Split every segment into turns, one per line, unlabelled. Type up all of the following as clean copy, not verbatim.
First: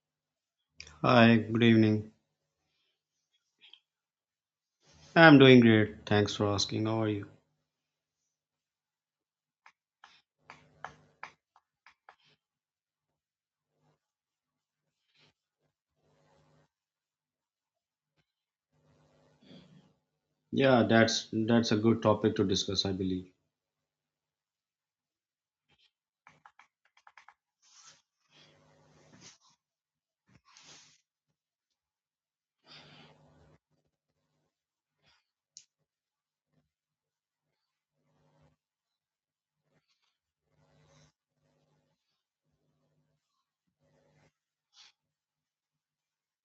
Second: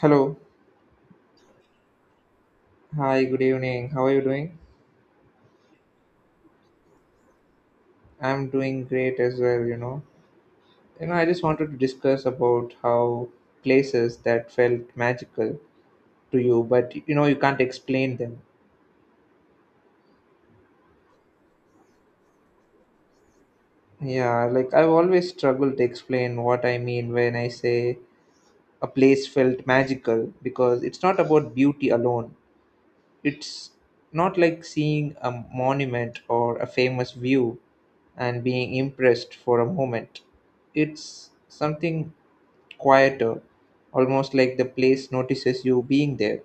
Hello.
Hi, good evening.
Hi, good evening. How are you doing?
I'm doing great. Thanks for asking. How are you?
I'm doing great as well, I just wanted to discuss about how places that felt magical to you, but you can't explain them.
Yeah, that's a good topic to discuss, I believe.
Yeah, like I've always struggled to explain what I mean when I say a place felt magical because it's not about beauty alone. It's not like seeing a monument or a famous view and being impressed for a moment. It's something quieter, almost like the place notices you being there.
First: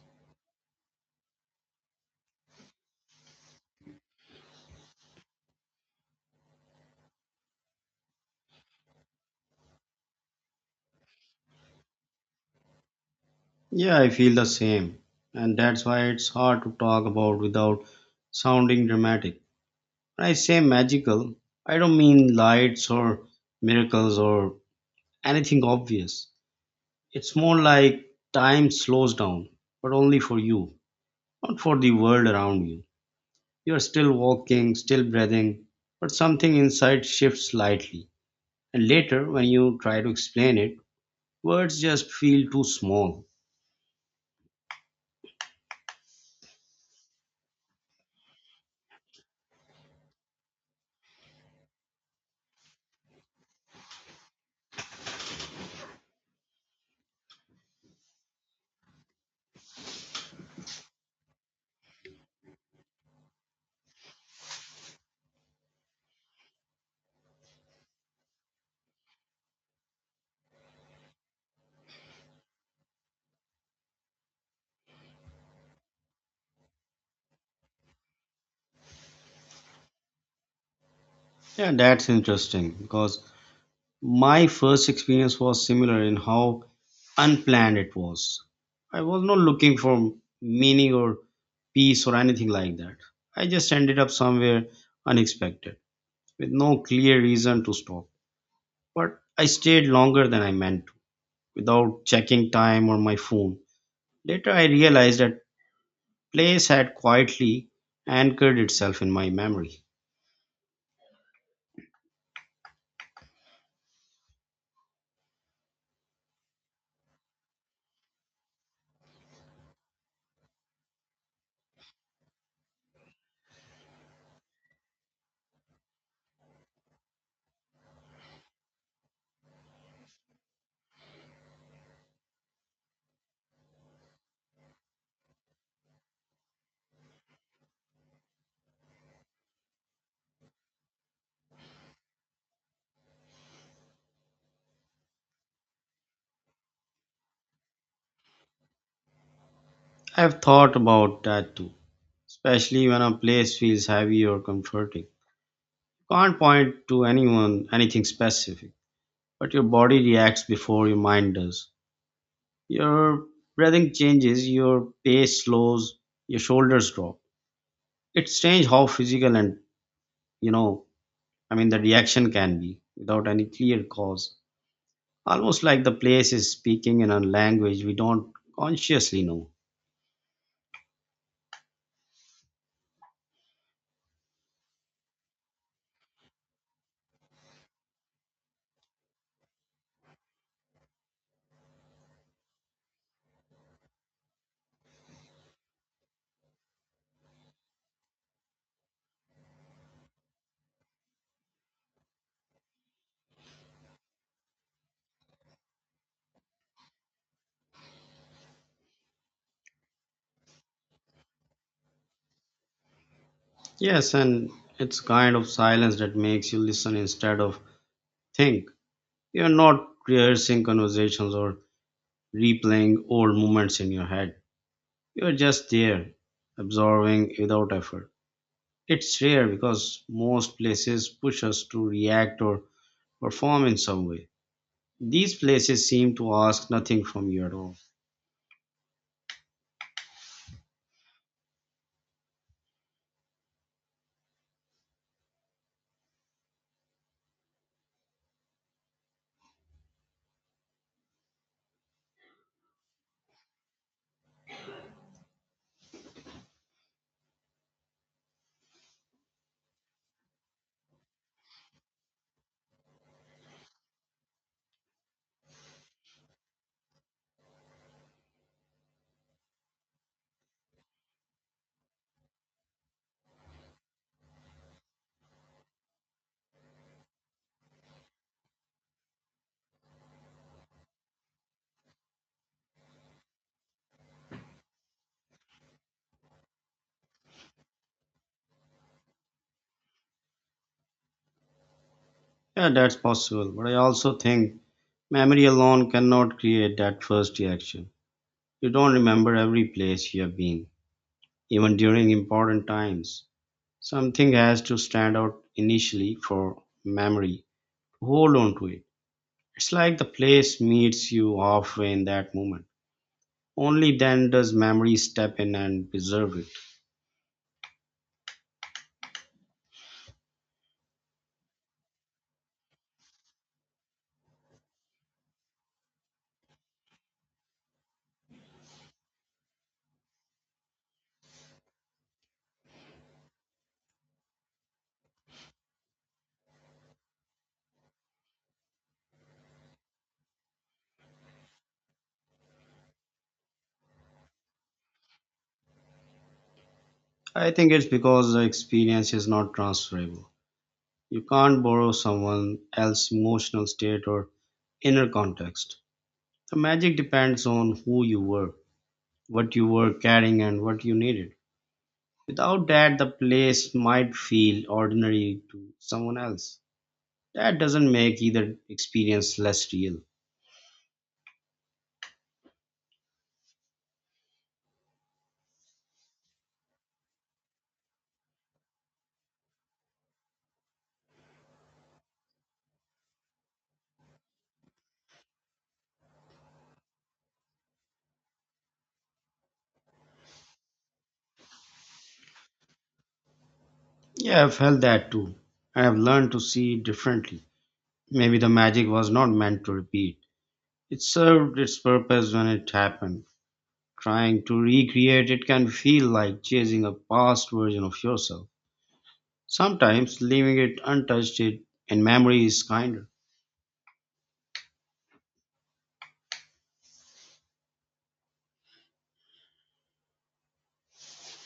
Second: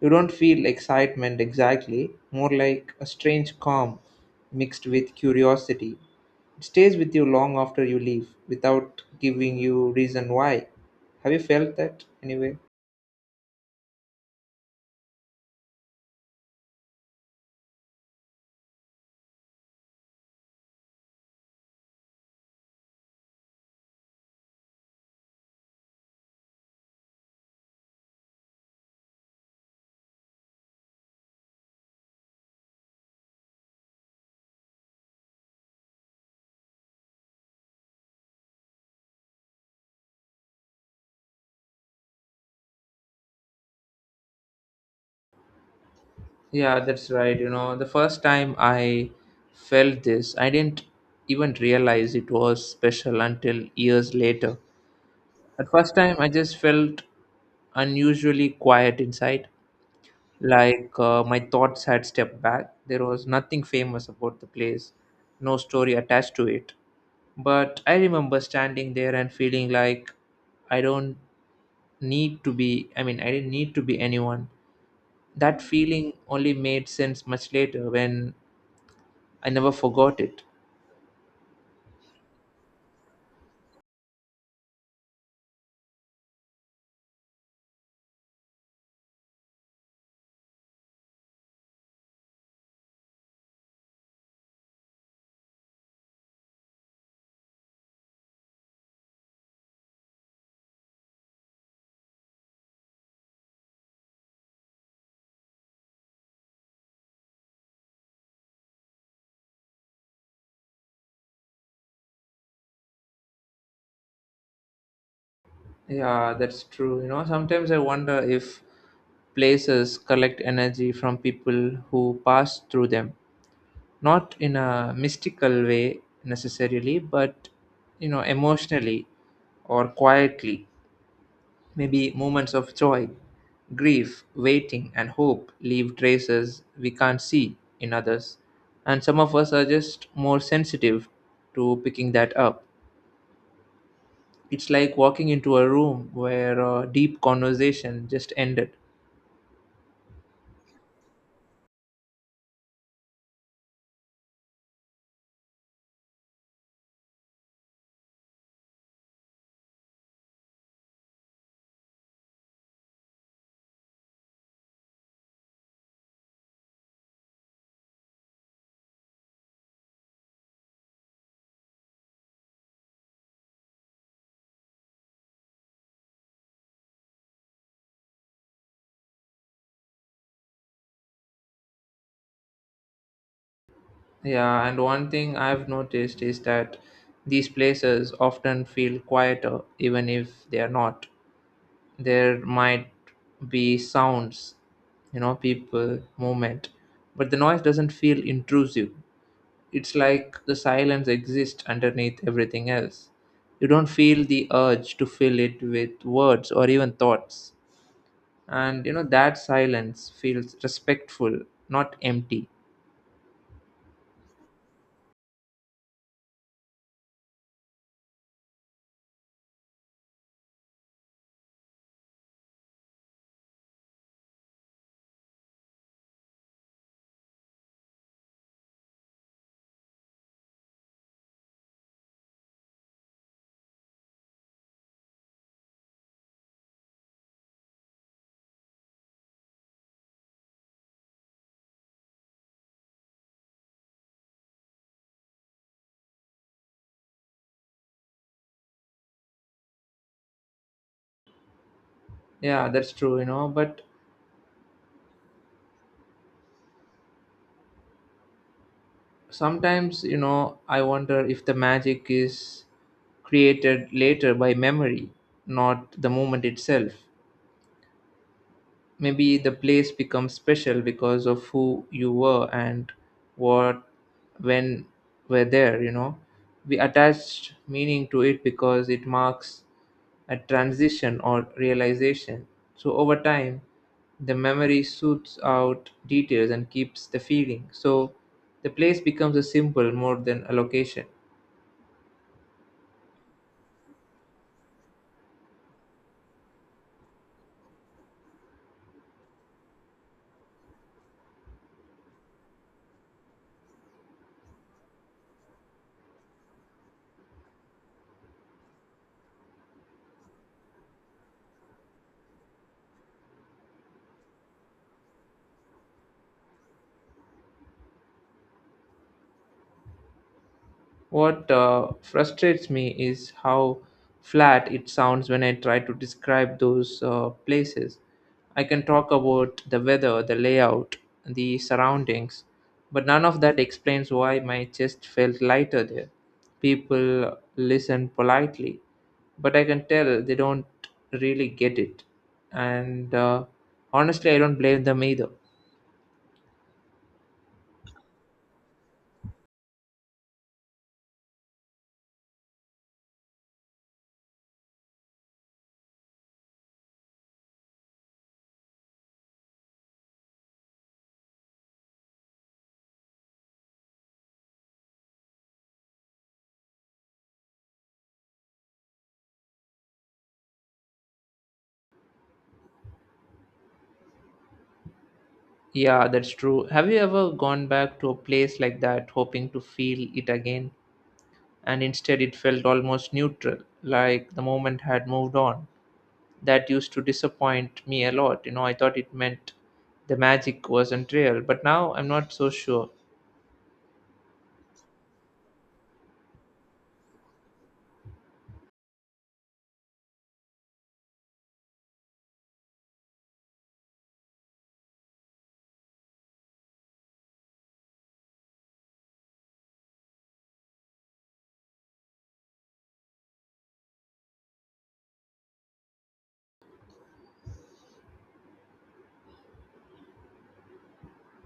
You don't feel excitement exactly, more like a strange calm mixed with curiosity. It stays with you long after you leave without giving you reason why. Have you felt that anyway?
Yeah, I feel the same. And that's why it's hard to talk about without sounding dramatic. When I say magical, I don't mean lights or miracles or anything obvious. It's more like time slows down, but only for you, not for the world around you. You're still walking, still breathing, but something inside shifts slightly. And later, when you try to explain it, words just feel too small.
Yeah, that's right. The first time I felt this, I didn't even realize it was special until years later. At first time, I just felt unusually quiet inside, like my thoughts had stepped back. There was nothing famous about the place, no story attached to it. But I remember standing there and feeling like I don't I mean, I didn't need to be anyone. That feeling only made sense much later when I never forgot it.
Yeah, that's interesting because my first experience was similar in how unplanned it was. I was not looking for meaning or peace or anything like that. I just ended up somewhere unexpected with no clear reason to stop. But I stayed longer than I meant to without checking time or my phone. Later, I realized that place had quietly anchored itself in my memory.
Yeah, that's true. Sometimes I wonder if places collect energy from people who pass through them, not in a mystical way necessarily, but emotionally or quietly. Maybe moments of joy, grief, waiting, and hope leave traces we can't see in others. And some of us are just more sensitive to picking that up. It's like walking into a room where a deep conversation just ended.
I've thought about that too, especially when a place feels heavy or comforting. You can't point to anyone anything specific, but your body reacts before your mind does. Your breathing changes, your pace slows, your shoulders drop. It's strange how physical and, you know, I mean the reaction can be without any clear cause. Almost like the place is speaking in a language we don't consciously know.
Yeah, and one thing I've noticed is that these places often feel quieter, even if they are not. There might be sounds, people, movement, but the noise doesn't feel intrusive. It's like the silence exists underneath everything else. You don't feel the urge to fill it with words or even thoughts. And that silence feels respectful, not empty.
Yes, and it's kind of silence that makes you listen instead of think. You're not rehearsing conversations or replaying old moments in your head. You're just there, absorbing without effort. It's rare because most places push us to react or perform in some way. These places seem to ask nothing from you at all.
Yeah, that's true. But sometimes, I wonder if the magic is created later by memory, not the moment itself. Maybe the place becomes special because of who you were and what when were there. We attached meaning to it because it marks a transition or realization. So over time, the memory suits out details and keeps the feeling, so the place becomes a symbol more than a location.
Yeah, that's possible, but I also think memory alone cannot create that first reaction. You don't remember every place you have been, even during important times. Something has to stand out initially for memory to hold on to it. It's like the place meets you halfway in that moment. Only then does memory step in and preserve it.
What frustrates me is how flat it sounds when I try to describe those places. I can talk about the weather, the layout, the surroundings, but none of that explains why my chest felt lighter there. People listen politely, but I can tell they don't really get it. And honestly, I don't blame them either.
I think it's because the experience is not transferable. You can't borrow someone else's emotional state or inner context. The magic depends on who you were, what you were carrying, and what you needed. Without that, the place might feel ordinary to someone else. That doesn't make either experience less real.
Yeah, that's true. Have you ever gone back to a place like that hoping to feel it again, and instead it felt almost neutral, like the moment had moved on? That used to disappoint me a lot. I thought it meant the magic wasn't real, but now I'm not so sure.
Yeah, I've felt that too. I have learned to see it differently. Maybe the magic was not meant to repeat. It served its purpose when it happened. Trying to recreate it can feel like chasing a past version of yourself. Sometimes leaving it untouched it in memory is kinder.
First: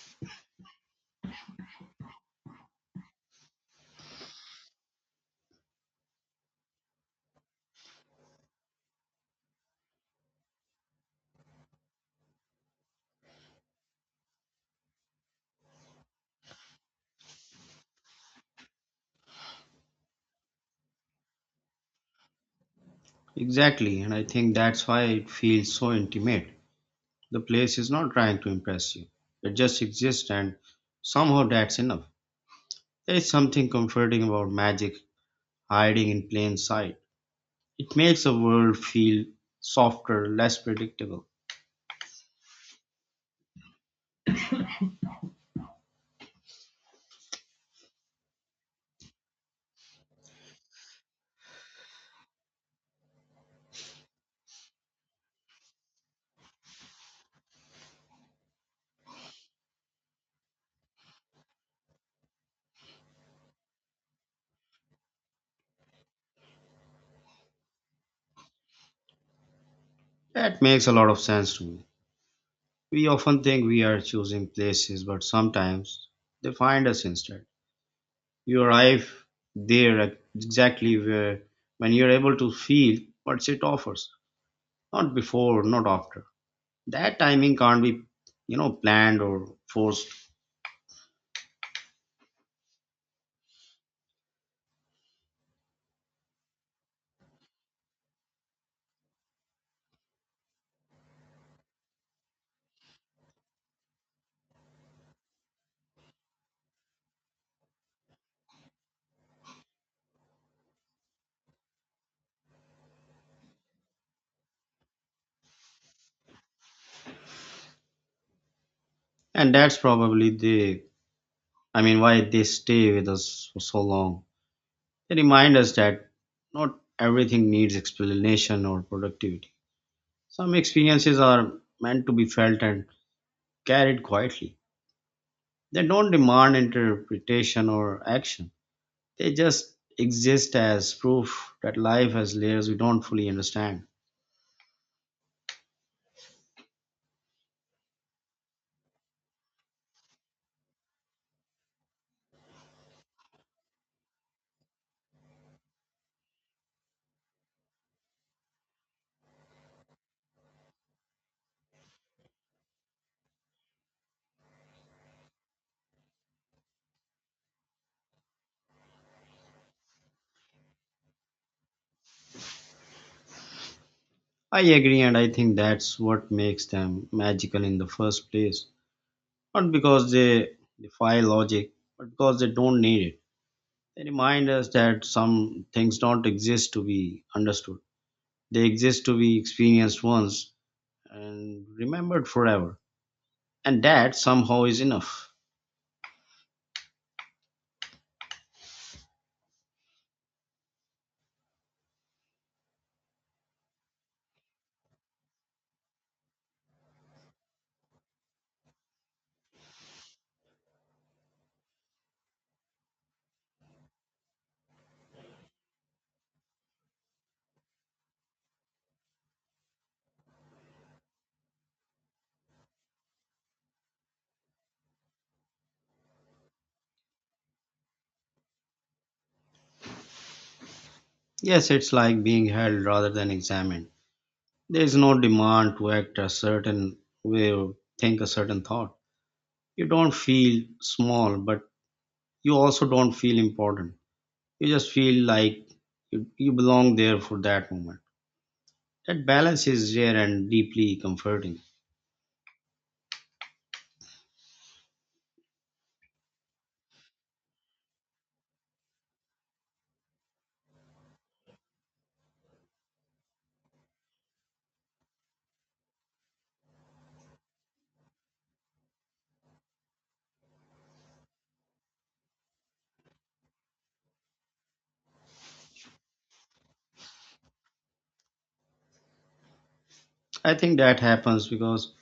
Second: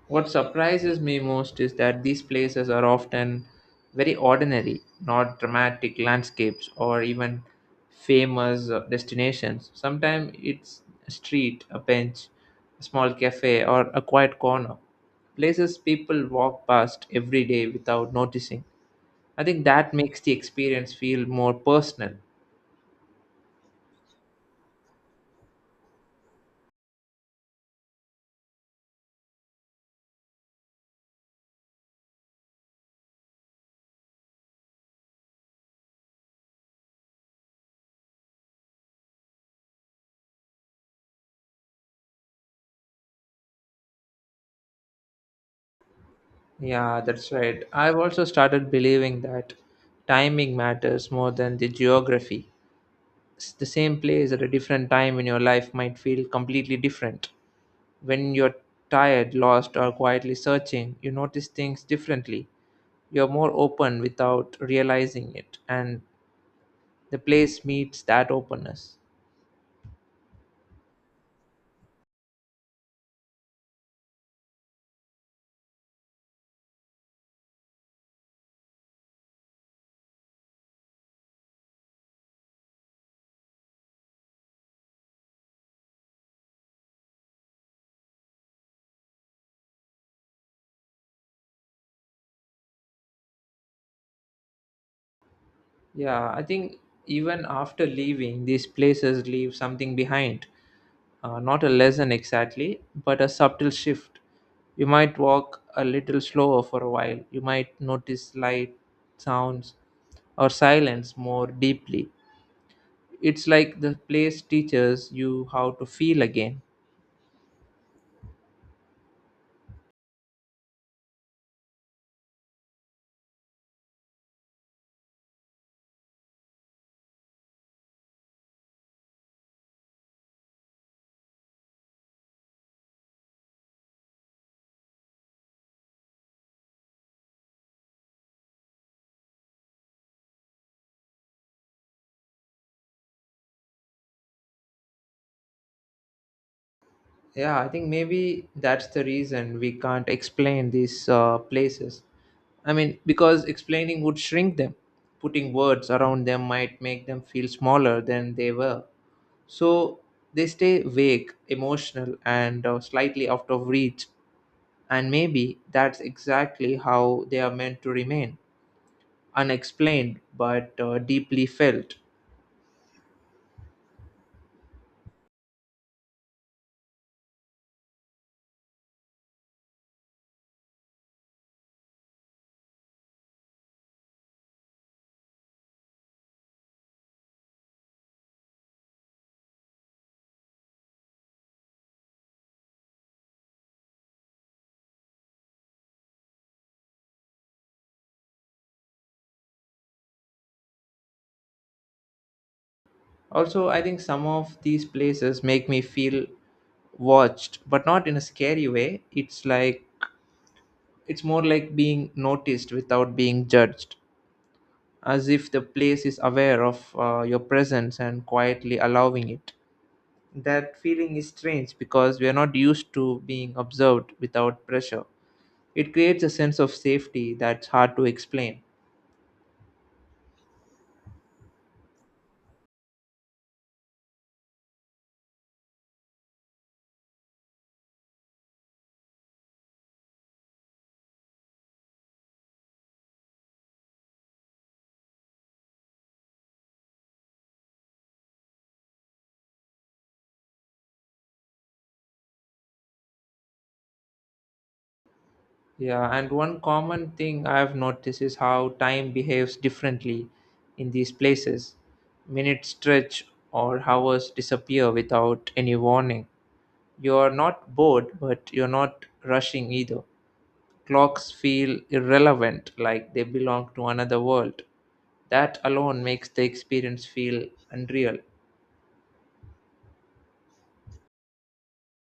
What surprises me most is that these places are often very ordinary, not dramatic landscapes or even famous destinations. Sometimes it's a street, a bench, a small cafe, or a quiet corner. Places people walk past every day without noticing. I think that makes the experience feel more personal.
Exactly, and I think that's why it feels so intimate. The place is not trying to impress you. It just exists, and somehow that's enough. There is something comforting about magic hiding in plain sight. It makes the world feel softer, less predictable.
Yeah, that's right. I've also started believing that timing matters more than the geography. The same place at a different time in your life might feel completely different. When you're tired, lost, or quietly searching, you notice things differently. You're more open without realizing it, and the place meets that openness.
That makes a lot of sense to me. We often think we are choosing places, but sometimes they find us instead. You arrive there at exactly where when you're able to feel what it offers, not before, not after. That timing can't be, planned or forced,
Yeah, I think even after leaving, these places leave something behind. Not a lesson exactly, but a subtle shift. You might walk a little slower for a while. You might notice light, sounds, or silence more deeply. It's like the place teaches you how to feel again.
and that's probably the, I mean, why they stay with us for so long. They remind us that not everything needs explanation or productivity. Some experiences are meant to be felt and carried quietly. They don't demand interpretation or action, they just exist as proof that life has layers we don't fully understand.
Yeah, I think maybe that's the reason we can't explain these places. I mean, because explaining would shrink them. Putting words around them might make them feel smaller than they were. So they stay vague, emotional, and slightly out of reach. And maybe that's exactly how they are meant to remain, unexplained but deeply felt.
I agree, and I think that's what makes them magical in the first place. Not because they defy logic, but because they don't need it. They remind us that some things don't exist to be understood. They exist to be experienced once and remembered forever. And that somehow is enough.
Also, I think some of these places make me feel watched, but not in a scary way. It's more like being noticed without being judged, as if the place is aware of your presence and quietly allowing it. That feeling is strange because we are not used to being observed without pressure. It creates a sense of safety that's hard to explain.
Yes, it's like being held rather than examined. There is no demand to act a certain way or think a certain thought. You don't feel small, but you also don't feel important. You just feel like you belong there for that moment. That balance is rare and deeply comforting.
Yeah, and one common thing I've noticed is how time behaves differently in these places. Minutes stretch or hours disappear without any warning. You're not bored, but you're not rushing either. Clocks feel irrelevant, like they belong to another world. That alone makes the experience feel unreal.
I think that happens because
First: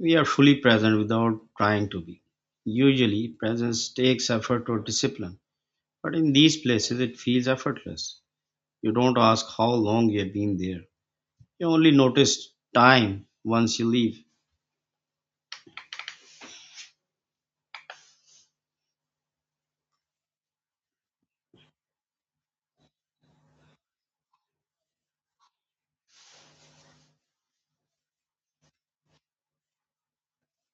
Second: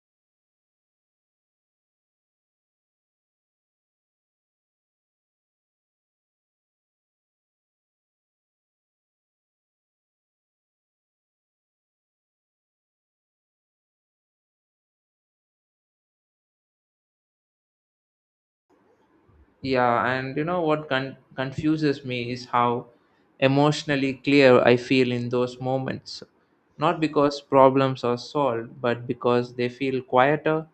we are fully present without trying to be. Usually, presence takes effort or discipline, but in these places it feels effortless. You don't ask how long you've been there, you only notice time once you leave.
Yeah, and what confuses me is how emotionally clear I feel in those moments. Not because problems are solved, but because they feel quieter.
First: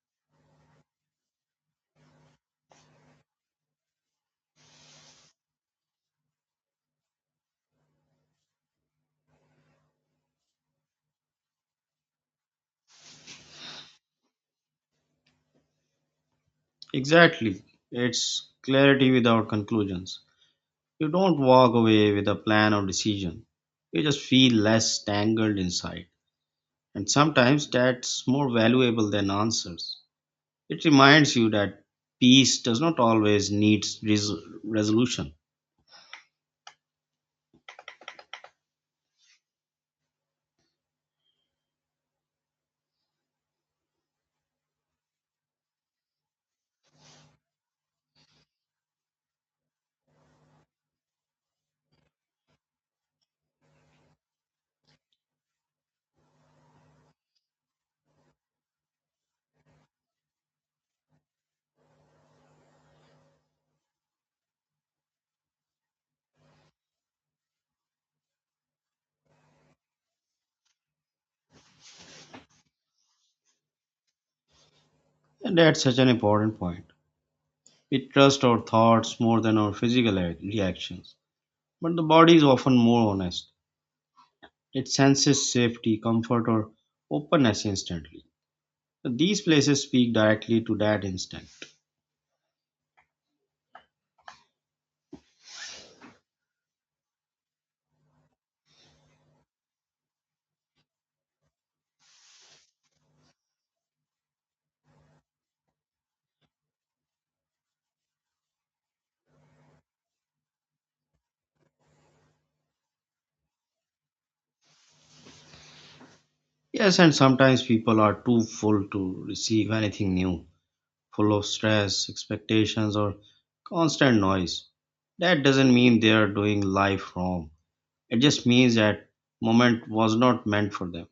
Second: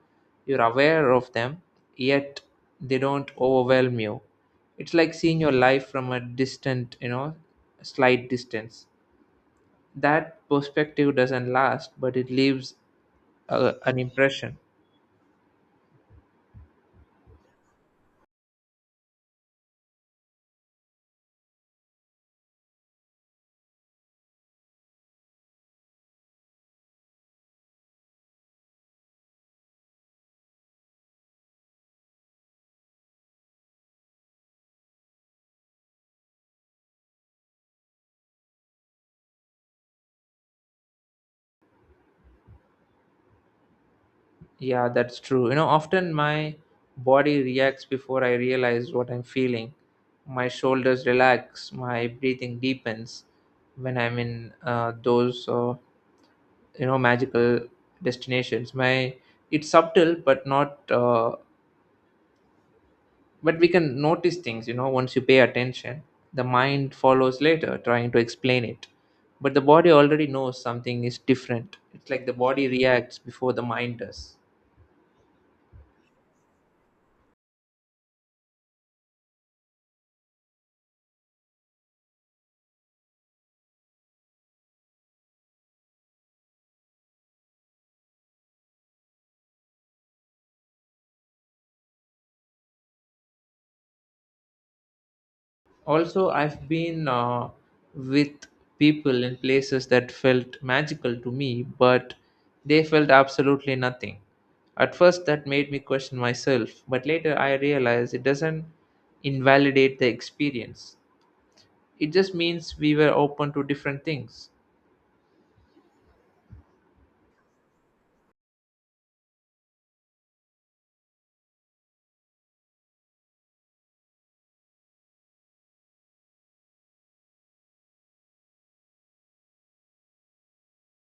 You're aware of them, yet they don't overwhelm you. It's like seeing your life from a distant, slight distance. That perspective doesn't last, but it leaves an impression.
Exactly, it's clarity without conclusions. You don't walk away with a plan or decision, you just feel less tangled inside. And sometimes that's more valuable than answers. It reminds you that peace does not always need resolution.
Yeah, that's true. Often my body reacts before I realize what I'm feeling. My shoulders relax, my breathing deepens when I'm in those, magical destinations. My It's subtle, but not. But we can notice things. Once you pay attention, the mind follows later, trying to explain it. But the body already knows something is different. It's like the body reacts before the mind does.
And that's such an important point. We trust our thoughts more than our physical reactions. But the body is often more honest. It senses safety, comfort, or openness instantly. These places speak directly to that instinct.
Also, I've been with people in places that felt magical to me, but they felt absolutely nothing. At first, that made me question myself, but later I realized it doesn't invalidate the experience. It just means we were open to different things.
Yes, and sometimes people are too full to receive anything new, full of stress, expectations, or constant noise. That doesn't mean they are doing life wrong. It just means that moment was not meant for them.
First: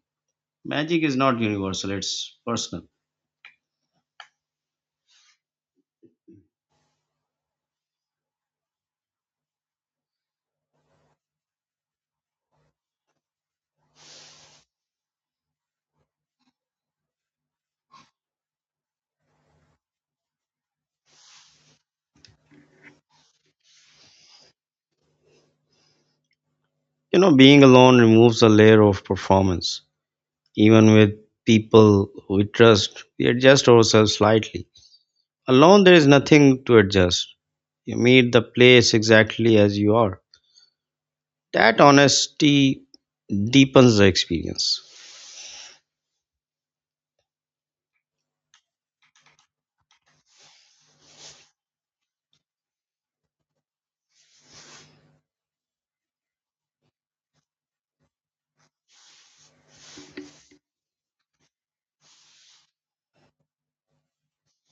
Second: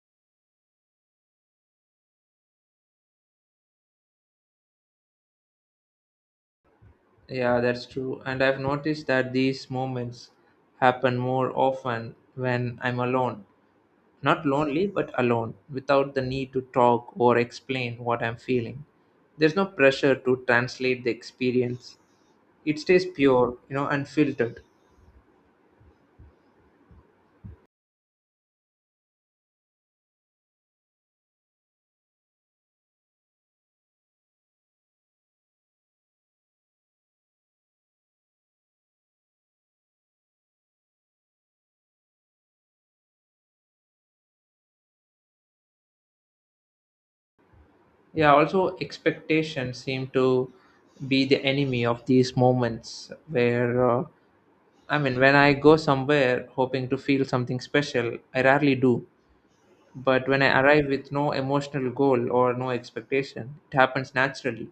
Magic is not universal, it's personal.
Yeah, that's true. And I've noticed that these moments happen more often when I'm alone. Not lonely, but alone, without the need to talk or explain what I'm feeling. There's no pressure to translate the experience. It stays pure, unfiltered.
Being alone removes a layer of performance. Even with people we trust, we adjust ourselves slightly. Alone, there is nothing to adjust. You meet the place exactly as you are. That honesty deepens the experience.
Yeah, also expectations seem to be the enemy of these moments where I mean, when I go somewhere hoping to feel something special, I rarely do. But when I arrive with no emotional goal or no expectation, it happens naturally.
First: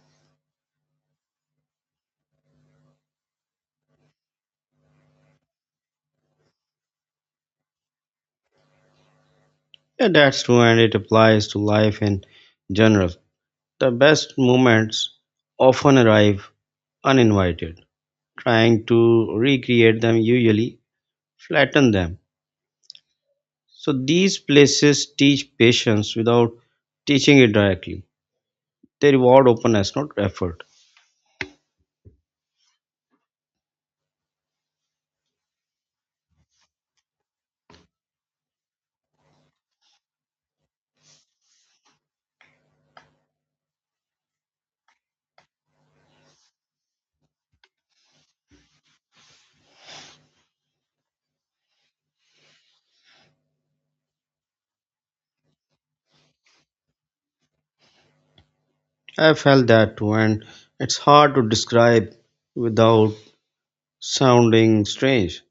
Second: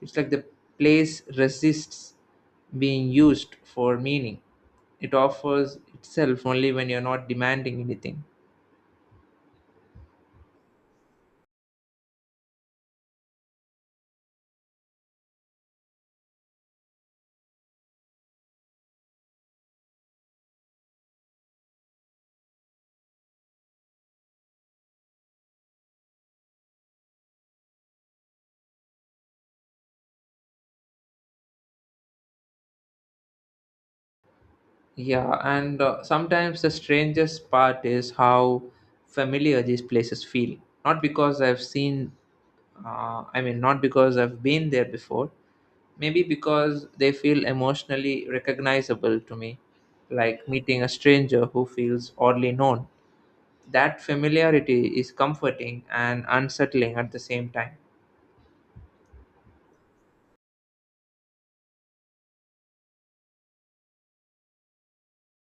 It's like the place resists being used for meaning. It offers itself only when you're not demanding anything.
Yeah, that's true, and it applies to life in general. The best moments often arrive uninvited, trying to recreate them usually flatten them. So these places teach patience without teaching it directly. They reward openness, not effort.
Yeah, and sometimes the strangest part is how familiar these places feel. Not because I've seen, I mean, not because I've been there before, maybe because they feel emotionally recognizable to me, like meeting a stranger who feels oddly known. That familiarity is comforting and unsettling at the same time.
I felt that too, and it's hard to describe without sounding strange.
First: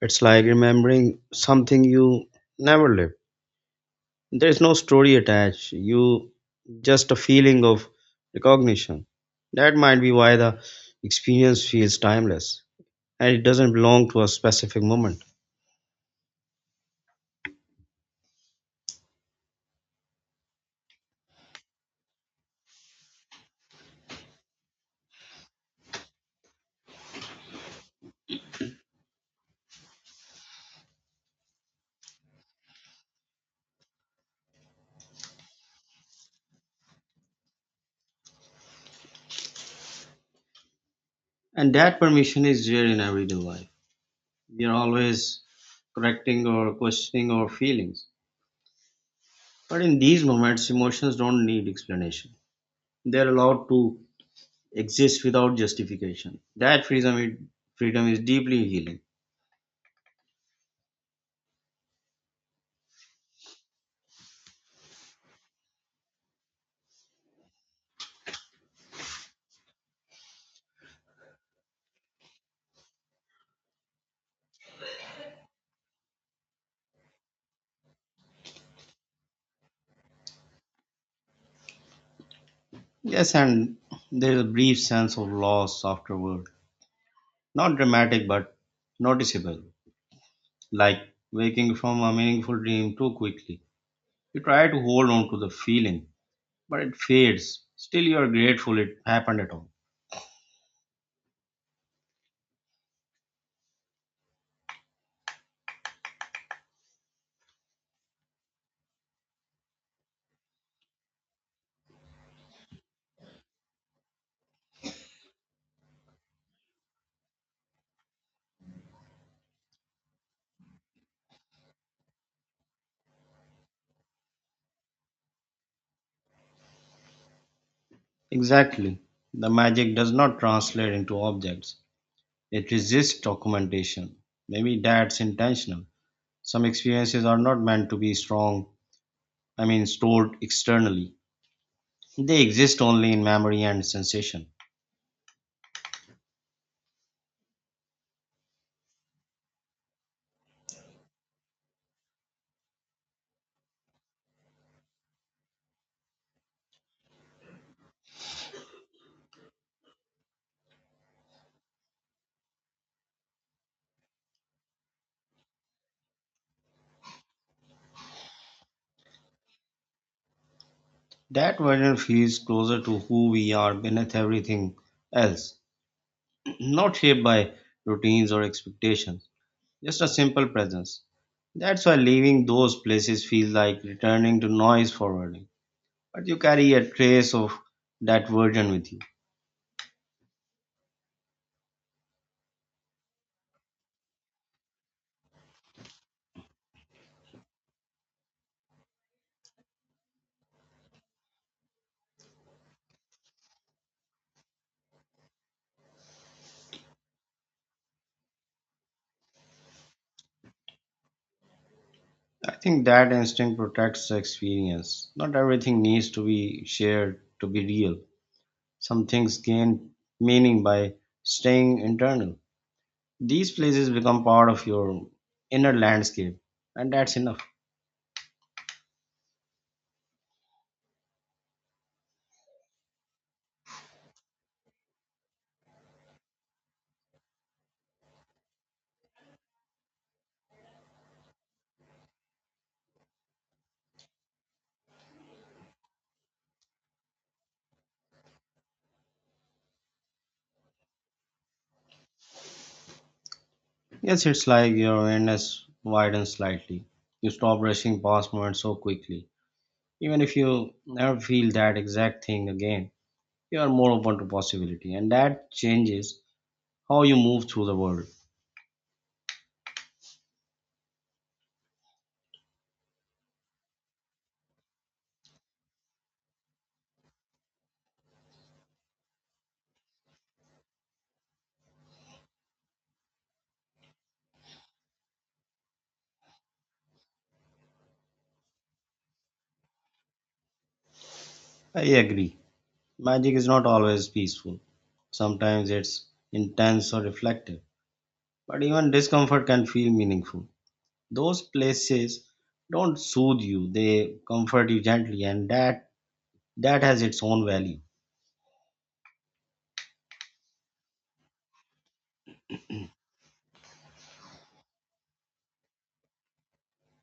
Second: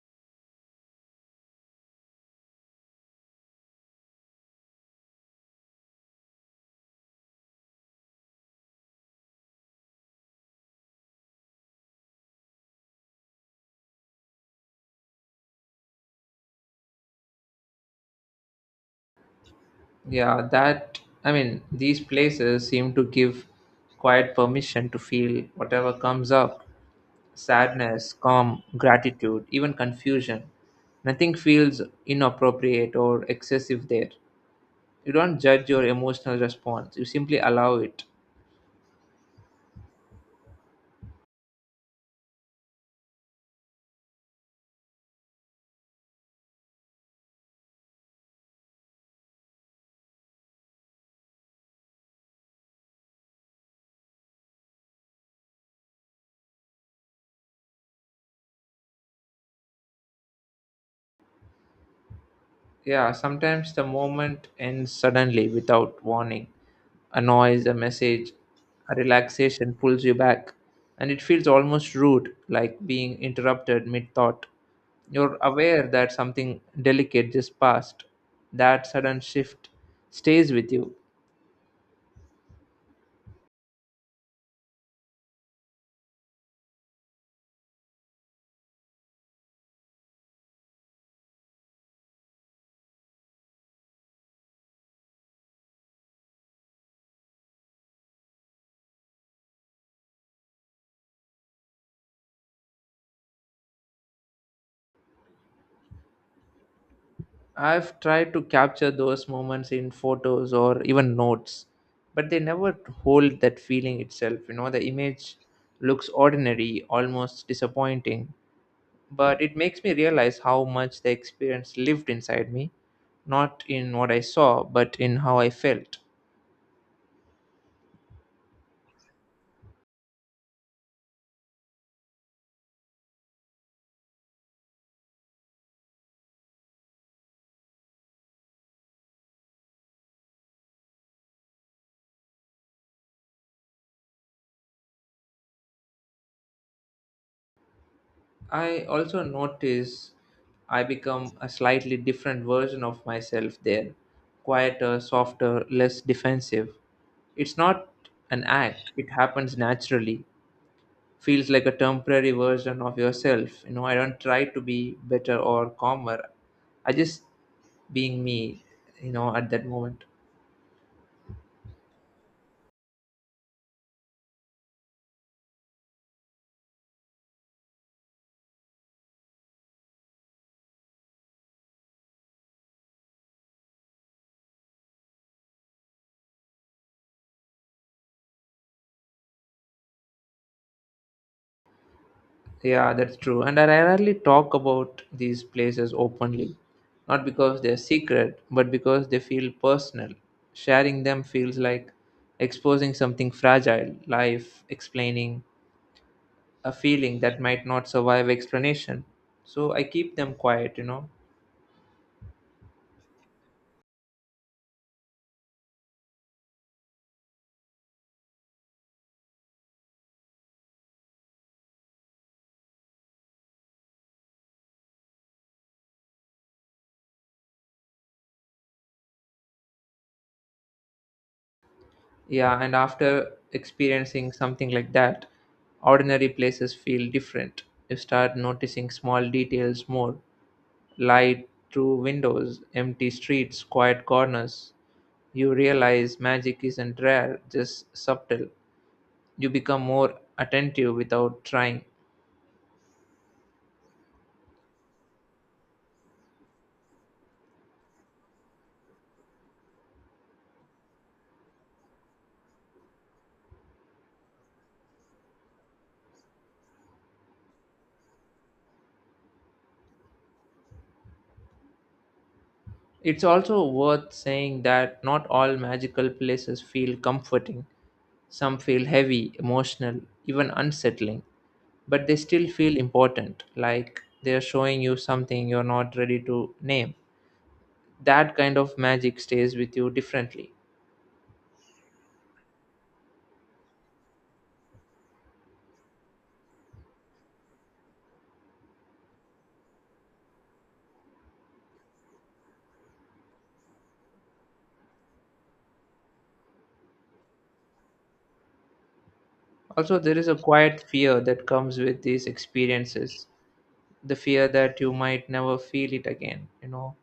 It's like remembering something you never lived. There's no story attached, you just a feeling of recognition. That might be why the experience feels timeless, and it doesn't belong to a specific moment.
Yeah, that I mean, these places seem to give quiet permission to feel whatever comes up: sadness, calm, gratitude, even confusion. Nothing feels inappropriate or excessive there. You don't judge your emotional response, you simply allow it.
And that permission is there in everyday life. We are always correcting or questioning our feelings. But in these moments, emotions don't need explanation. They're allowed to exist without justification. That freedom is deeply healing.
Yeah, sometimes the moment ends suddenly without warning. A noise, a message, a relaxation pulls you back, and it feels almost rude, like being interrupted mid thought. You're aware that something delicate just passed. That sudden shift stays with you.
Yes, and there is a brief sense of loss afterward. Not dramatic, but noticeable. Like waking from a meaningful dream too quickly. You try to hold on to the feeling, but it fades. Still, you are grateful it happened at all.
I've tried to capture those moments in photos or even notes, but they never hold that feeling itself. The image looks ordinary, almost disappointing, but it makes me realize how much the experience lived inside me, not in what I saw, but in how I felt.
Exactly. The magic does not translate into objects, it resists documentation. Maybe that's intentional. Some experiences are not meant to be stored externally. They exist only in memory and sensation.
I also notice I become a slightly different version of myself there, quieter, softer, less defensive. It's not an act, it happens naturally. Feels like a temporary version of yourself. I don't try to be better or calmer. I just being me, at that moment.
That version feels closer to who we are beneath everything else, not shaped by routines or expectations. Just a simple presence. That's why leaving those places feels like returning to noise forwarding. But you carry a trace of that version with you.
Yeah, that's true. And I rarely talk about these places openly, not because they're secret, but because they feel personal. Sharing them feels like exposing something fragile, life, explaining a feeling that might not survive explanation. So I keep them quiet,
I think that instinct protects the experience. Not everything needs to be shared to be real. Some things gain meaning by staying internal. These places become part of your inner landscape, and that's enough.
Yeah, and after experiencing something like that, ordinary places feel different. You start noticing small details more: light through windows, empty streets, quiet corners. You realize magic isn't rare, just subtle. You become more attentive without trying.
Yes, it's like your awareness widens slightly. You stop rushing past moments so quickly. Even if you never feel that exact thing again, you are more open to possibility, and that changes how you move through the world.
It's also worth saying that not all magical places feel comforting. Some feel heavy, emotional, even unsettling, but they still feel important, like they're showing you something you're not ready to name. That kind of magic stays with you differently.
I agree. Magic is not always peaceful. Sometimes it's intense or reflective, but even discomfort can feel meaningful. Those places don't soothe you, they comfort you gently, and that has its own value.
Also, there is a quiet fear that comes with these experiences, the fear that you might never feel it again,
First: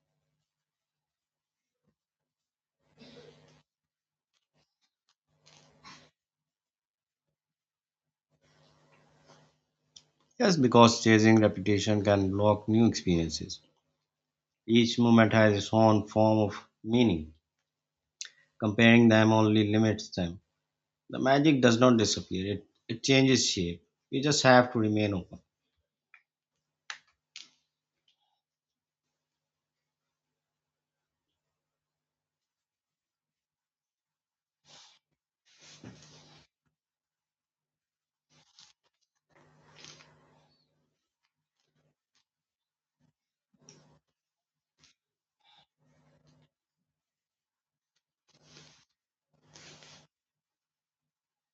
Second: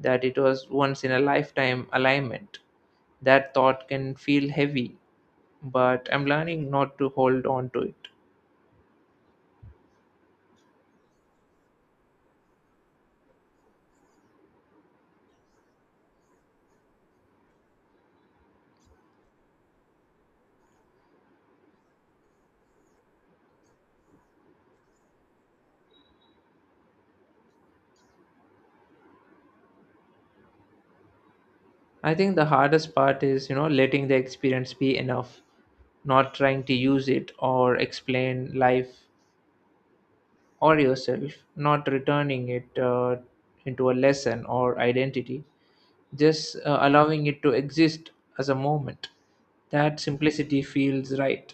that it was once in a lifetime alignment. That thought can feel heavy, but I'm learning not to hold on to it.
Yes, because chasing reputation can block new experiences. Each moment has its own form of meaning. Comparing them only limits them. The magic does not disappear, it changes shape. We just have to remain open.
I think the hardest part is, letting the experience be enough, not trying to use it or explain life or yourself, not returning it into a lesson or identity, just allowing it to exist as a moment. That simplicity feels right.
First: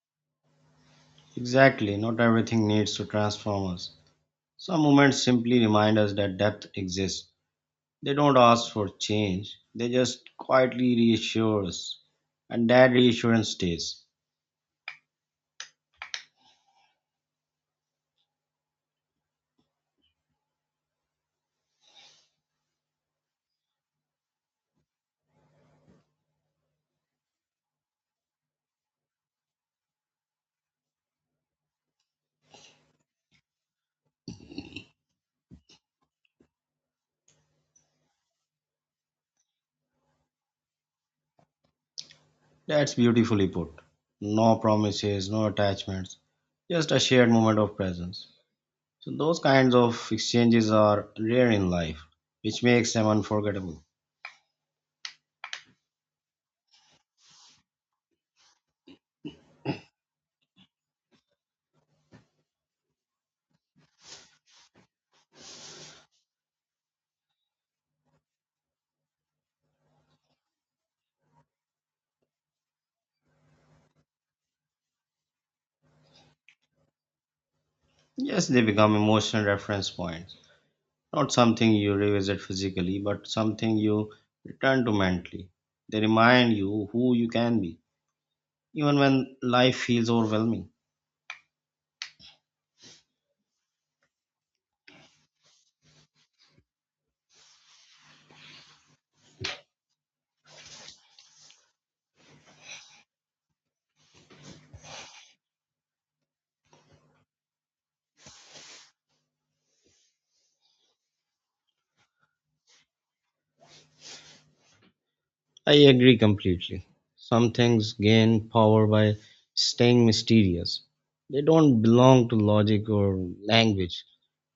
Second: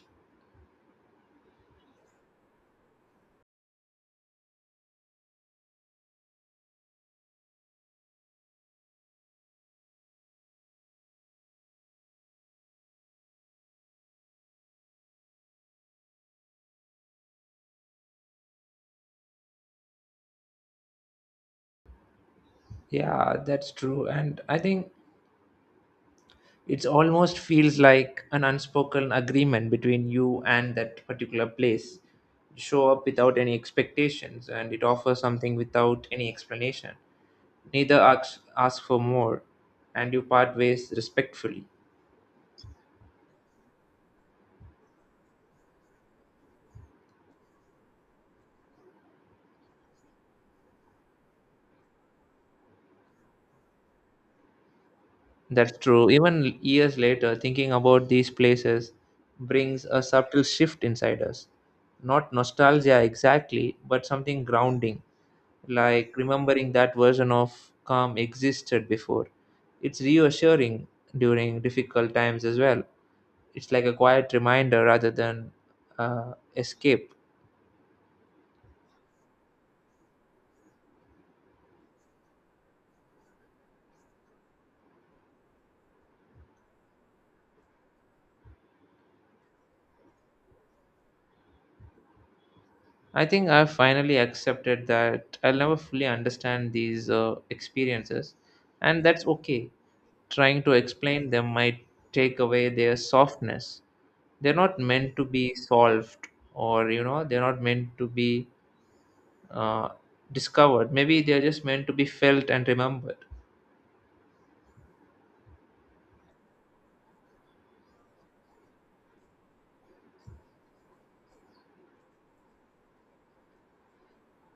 Exactly, not everything needs to transform us. Some moments simply remind us that depth exists. They don't ask for change, they just quietly reassure us. And that reassurance stays.
Yeah, that's true. And I think it's almost feels like an unspoken agreement between you and that particular place. You show up without any expectations and it offers something without any explanation. Neither asks, asks for more, and you part ways respectfully.
That's beautifully put. No promises, no attachments, just a shared moment of presence. So, those kinds of exchanges are rare in life, which makes them unforgettable.
That's true. Even years later, thinking about these places brings a subtle shift inside us. Not nostalgia exactly, but something grounding, like remembering that version of calm existed before. It's reassuring during difficult times as well. It's like a quiet reminder rather than escape.
Yes, they become emotional reference points. Not something you revisit physically, but something you return to mentally. They remind you who you can be, even when life feels overwhelming.
I think I've finally accepted that I'll never fully understand these experiences, and that's okay. Trying to explain them might take away their softness. They're not meant to be solved, or they're not meant to be uh, discovered. Maybe they're just meant to be felt and remembered.
I agree completely. Some things gain power by staying mysterious. They don't belong to logic or language.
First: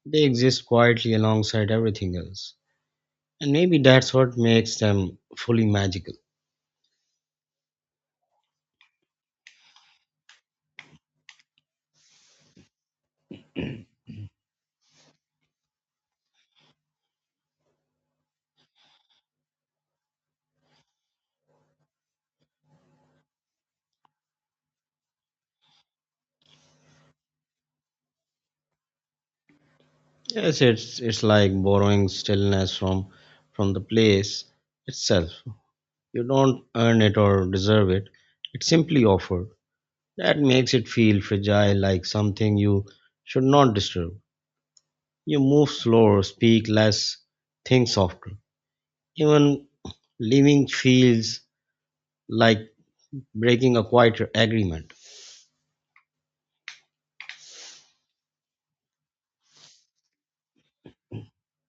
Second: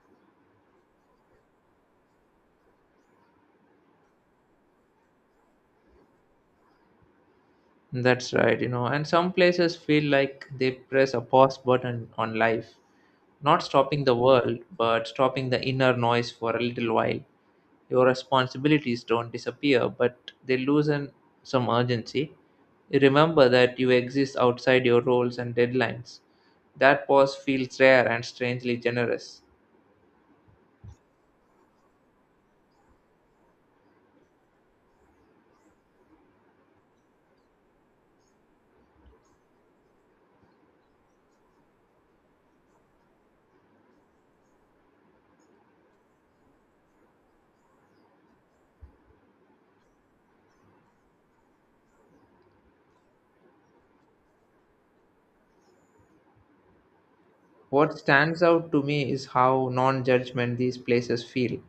They exist quietly alongside everything else. And maybe that's what makes them fully magical.
That's right. And some places feel like they press a pause button on life, not stopping the world, but stopping the inner noise for a little while. Your responsibilities don't disappear, but they loosen some urgency. Remember that you exist outside your roles and deadlines. That pause feels rare and strangely generous.
Yes, it's like borrowing stillness from the place itself. You don't earn it or deserve it. It's simply offered. That makes it feel fragile, like something you should not disturb. You move slower, speak less, think softer. Even leaving feels like breaking a quiet agreement.
What stands out to me is how non judgment these places feel.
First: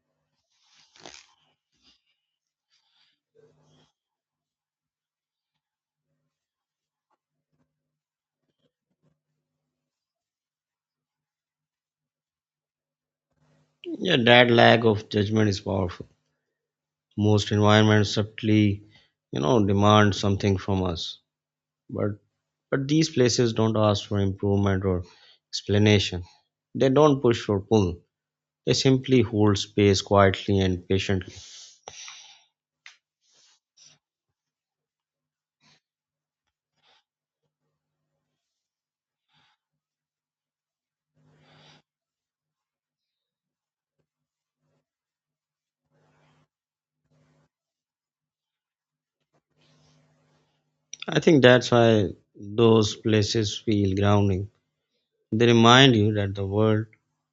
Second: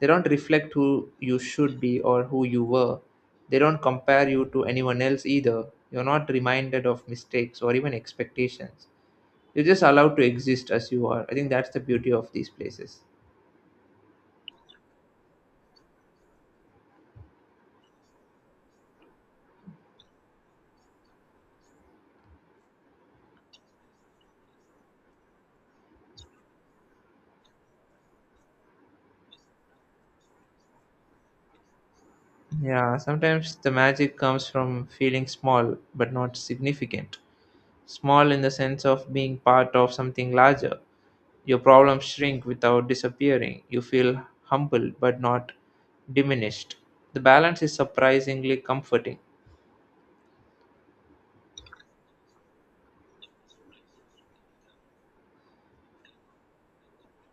They don't reflect who you should be or who you were. They don't compare you to anyone else either. You're not reminded of mistakes or even expectations. You're just allowed to exist as you are. I think that's the beauty of these places.
Yeah, that lack of judgment is powerful. Most environments subtly, you know, demand something from us, but but these places don't ask for improvement or explanation. They don't push or pull, they simply hold space quietly and patiently.
Yeah, sometimes the magic comes from feeling small but not significant. Small in the sense of being part of something larger. Your problems shrink without disappearing. You feel humbled but not diminished. The balance is surprisingly comforting.
I think that's why those places feel grounding. They remind you that the world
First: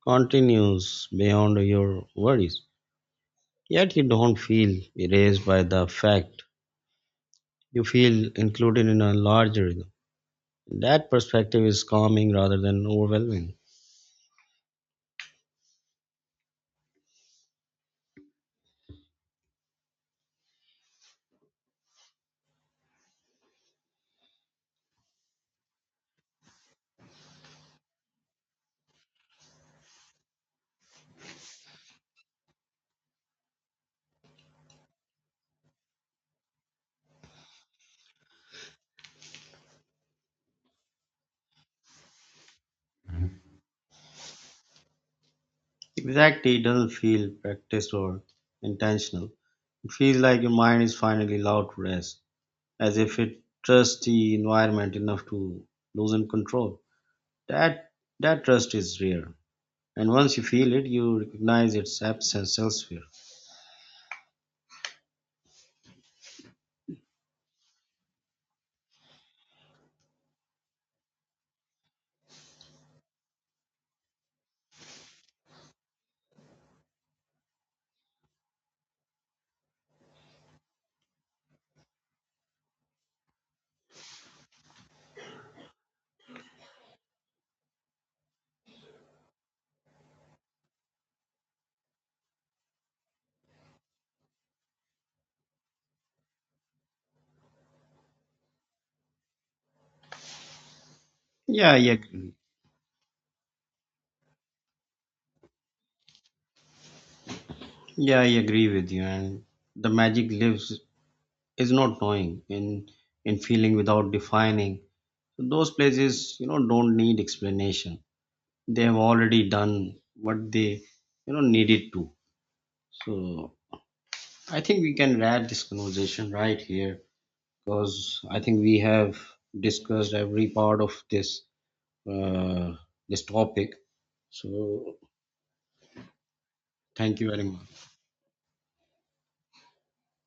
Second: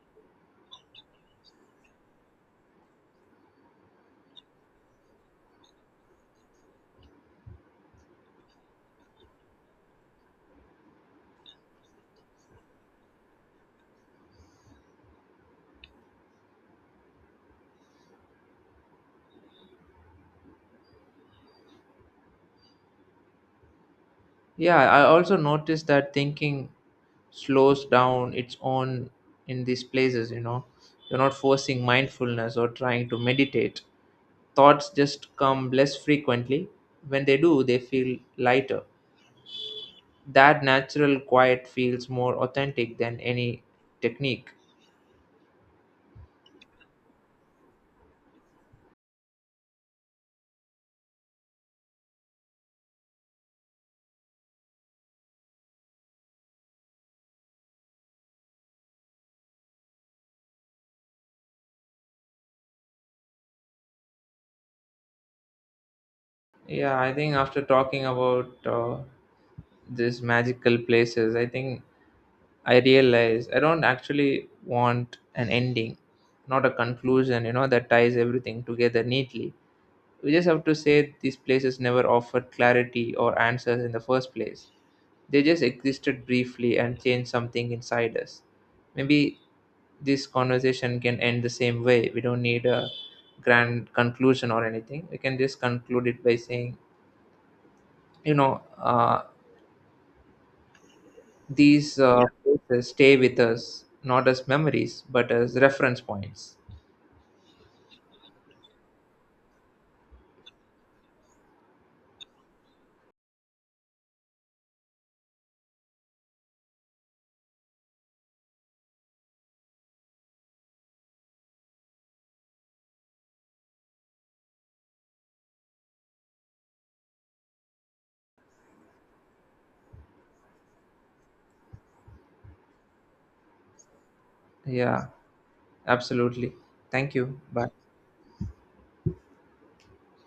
continues beyond your worries, yet you don't feel erased by the fact. You feel included in a larger rhythm. That perspective is calming rather than overwhelming.
Yeah, I also noticed that thinking slows down its own in these places, You're not forcing mindfulness or trying to meditate. Thoughts just come less frequently. When they do, they feel lighter. That natural quiet feels more authentic than any technique.
Exactly, it doesn't feel practiced or intentional. It feels like your mind is finally allowed to rest, as if it trusts the environment enough to loosen control. That that trust is rare, and once you feel it, you recognize its absence elsewhere.
Yeah, I think after talking about these magical places, I think I realized I don't actually want an ending, not a conclusion, that ties everything together neatly. We just have to say these places never offered clarity or answers in the first place. They just existed briefly and changed something inside us. Maybe this conversation can end the same way. We don't need a grand conclusion or anything. We can just conclude it by saying, you know, uh,
Yeah, I
these
agree.
Yeah. Places stay with us not as memories but as reference points.
Yeah, I agree with you. And the magic lives is not knowing in feeling without defining. Those places, you know, don't need explanation. They have already done what they, you know, needed to. So I think we can wrap this conversation right here because I think we have discussed every part of this uh, this topic. So
Yeah, absolutely. Thank
thank you
you.
very
Bye.
much.